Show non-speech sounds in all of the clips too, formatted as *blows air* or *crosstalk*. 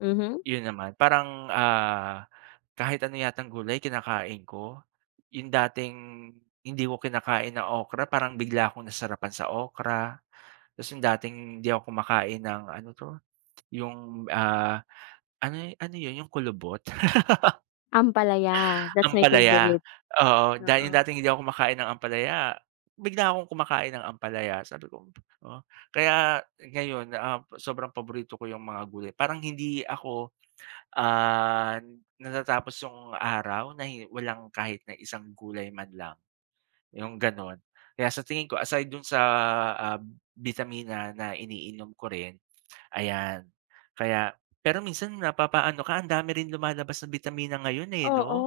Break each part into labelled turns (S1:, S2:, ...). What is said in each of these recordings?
S1: Mhm.
S2: 'Yun naman parang ah, kahit ano yatang gulay kinakain ko. 'Yung dating hindi ko kinakain na okra parang bigla akong nasarapan sa okra. Tapos 'yung dating hindi ako kumakain ng ano 'to, *clicks tongue* 'yung, ah, ano ano 'yun, 'yung kulubot?
S1: Ampalaya,
S2: *laughs*
S1: that's my
S2: Ampalaya.
S1: favorite.
S2: Oo dahil 'yung
S1: Oo.
S2: dating hindi ako kumakain ng ampalaya, bigla akong kumakain ng ampalaya. Sabi ko "Oh." Kaya ngayon, um, sobrang paborito ko 'yung mga gulay. Parang hindi ako, ah, natatapos 'yung araw na hin walang kahit na isang gulay man lang, 'yung ganon. Kaya sa tingin ko aside dun sa ah, bitamina na iniinom ko rin *clicks tongue* ayan. Kaya pero minsan napapaano ka, ang dami rin lumalabas na bitamina ngayon, eh,
S1: Oo,
S2: 'no?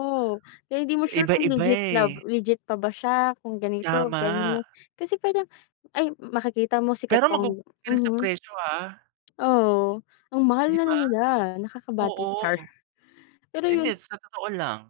S1: kaya hindi mo sure
S2: Iba
S1: kung
S2: iba
S1: legit na
S2: eh.
S1: legit pa ba siya kung ganito,
S2: Tama.
S1: ganyan. Kasi pwede yang ay ma makikita mo sikat
S2: Pero
S1: pa
S2: magugulat ka rin sa
S1: mhm.
S2: presyo ha.
S1: Oo, ang mahal
S2: 'Di
S1: na na
S2: ba?
S1: nila, nakaka-bad
S2: Oo.
S1: trip, char. Pero 'yun
S2: Hindi, sa totoo lang.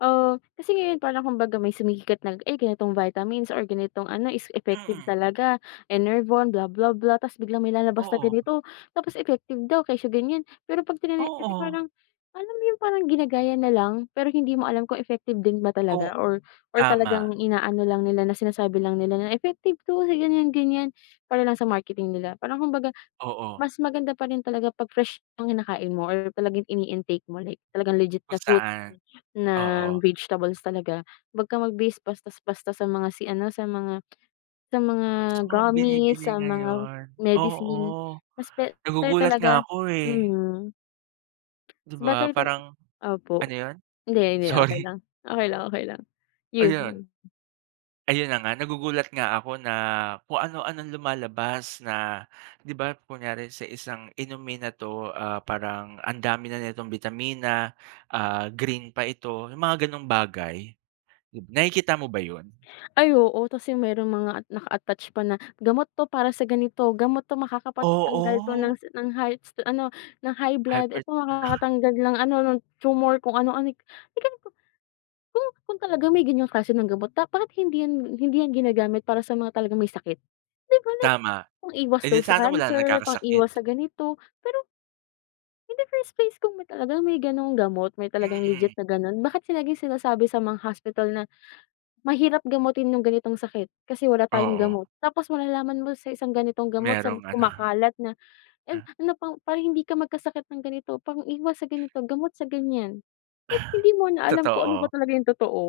S1: Oh, kasi ngayon parang kumbaga may sumikat na ay ganitong vitamins or ganitong ano, is effective
S2: Mm.
S1: talaga. Enervon, blah blah blah tapos biglang may lalabas na
S2: Oo.
S1: ganito, tapos effective daw kesyo ganyan. Pero 'pag tinani kasi
S2: Oo.
S1: parang alam mo 'yun parang ginagaya na lang, pero hindi mo alam kung effective din ba
S2: Ku
S1: talaga or or
S2: tama.
S1: talagang inaano lang nila na sinasabi lang nila na effective 'to sa ganyan ganyan, para lang sa marketing nila. Parang kumbaga,
S2: Oo.
S1: mas maganda pa rin talaga 'pag fresh ang kinakain mo or talagang ini-intake mo, talagang legit
S2: Kung
S1: na fruit,
S2: saan, oo.
S1: ng vegetables talaga. Huwag kang mag-based basta basta sa mga si ano sa mga *tsk* sa mga
S2: Sa mga
S1: gummies,
S2: binibili
S1: sa mga
S2: ngayon. Oo.
S1: medicine, mas better
S2: Nagugulat nga
S1: talaga
S2: ako eh.
S1: mm.
S2: 'Di
S1: Mas
S2: ba?
S1: better to
S2: Parang
S1: opo
S2: ano 'yun?
S1: hindi hindi okey
S2: Sorry.
S1: lang okey lang okey lang. 'Yun
S2: Ayan.
S1: yun.
S2: Ayun na nga nagugulat nga ako na kung ano-ano lumalabas na 'di ba, kunyari sa isang inumin na to, ah, parang ang dami na nitong bitamina, ah, green pa ito, 'yung mga ganong bagay. Dib nakikita mo ba 'yun?
S1: Ay, oo tapos yung merong mga ah, naka-attach pa na, "Gamot to para sa ganito. Gamot to makakapagtanggal to
S2: Oo.
S1: ng s ng highs ano, ng high blood.
S2: Hypert
S1: Eto
S2: *chuckles*
S1: makakatanggal ng ano, ng tumor kung ano anik." May ganun pa. Kung kung talagang may ganyang klase ng gamot pa, bakit hindi 'yan hindi 'yan ginagamit para sa mga talagang may sakit, 'di ba? Like,
S2: Tama.
S1: pang-iwas
S2: Eh,
S1: daw
S2: di
S1: sa
S2: sana wala na
S1: cancer, pang-iwas sa
S2: nagkakasakit?
S1: ganito. Pero in the first place, kung may talagang may ganong gamot, may talagang
S2: Mm.
S1: legit na ganun. Bakit laging sinasabi sa mga hospital na, "Mahirap gamutin 'yung ganitong sakit, kasi wala tayong
S2: Oo.
S1: gamot." Tapos malalaman mo sa isang ganitong gamot sa
S2: Merong ano *chuckles*
S1: kumakalat na e
S2: Ah.
S1: ano pang para hindi ka magkasakit ng ganito pang-iwas sa ganito gamot sa ganyan. Like hindi mo
S2: *blows air*
S1: na alam kung ano ba
S2: Totoo.
S1: talaga 'yung totoo?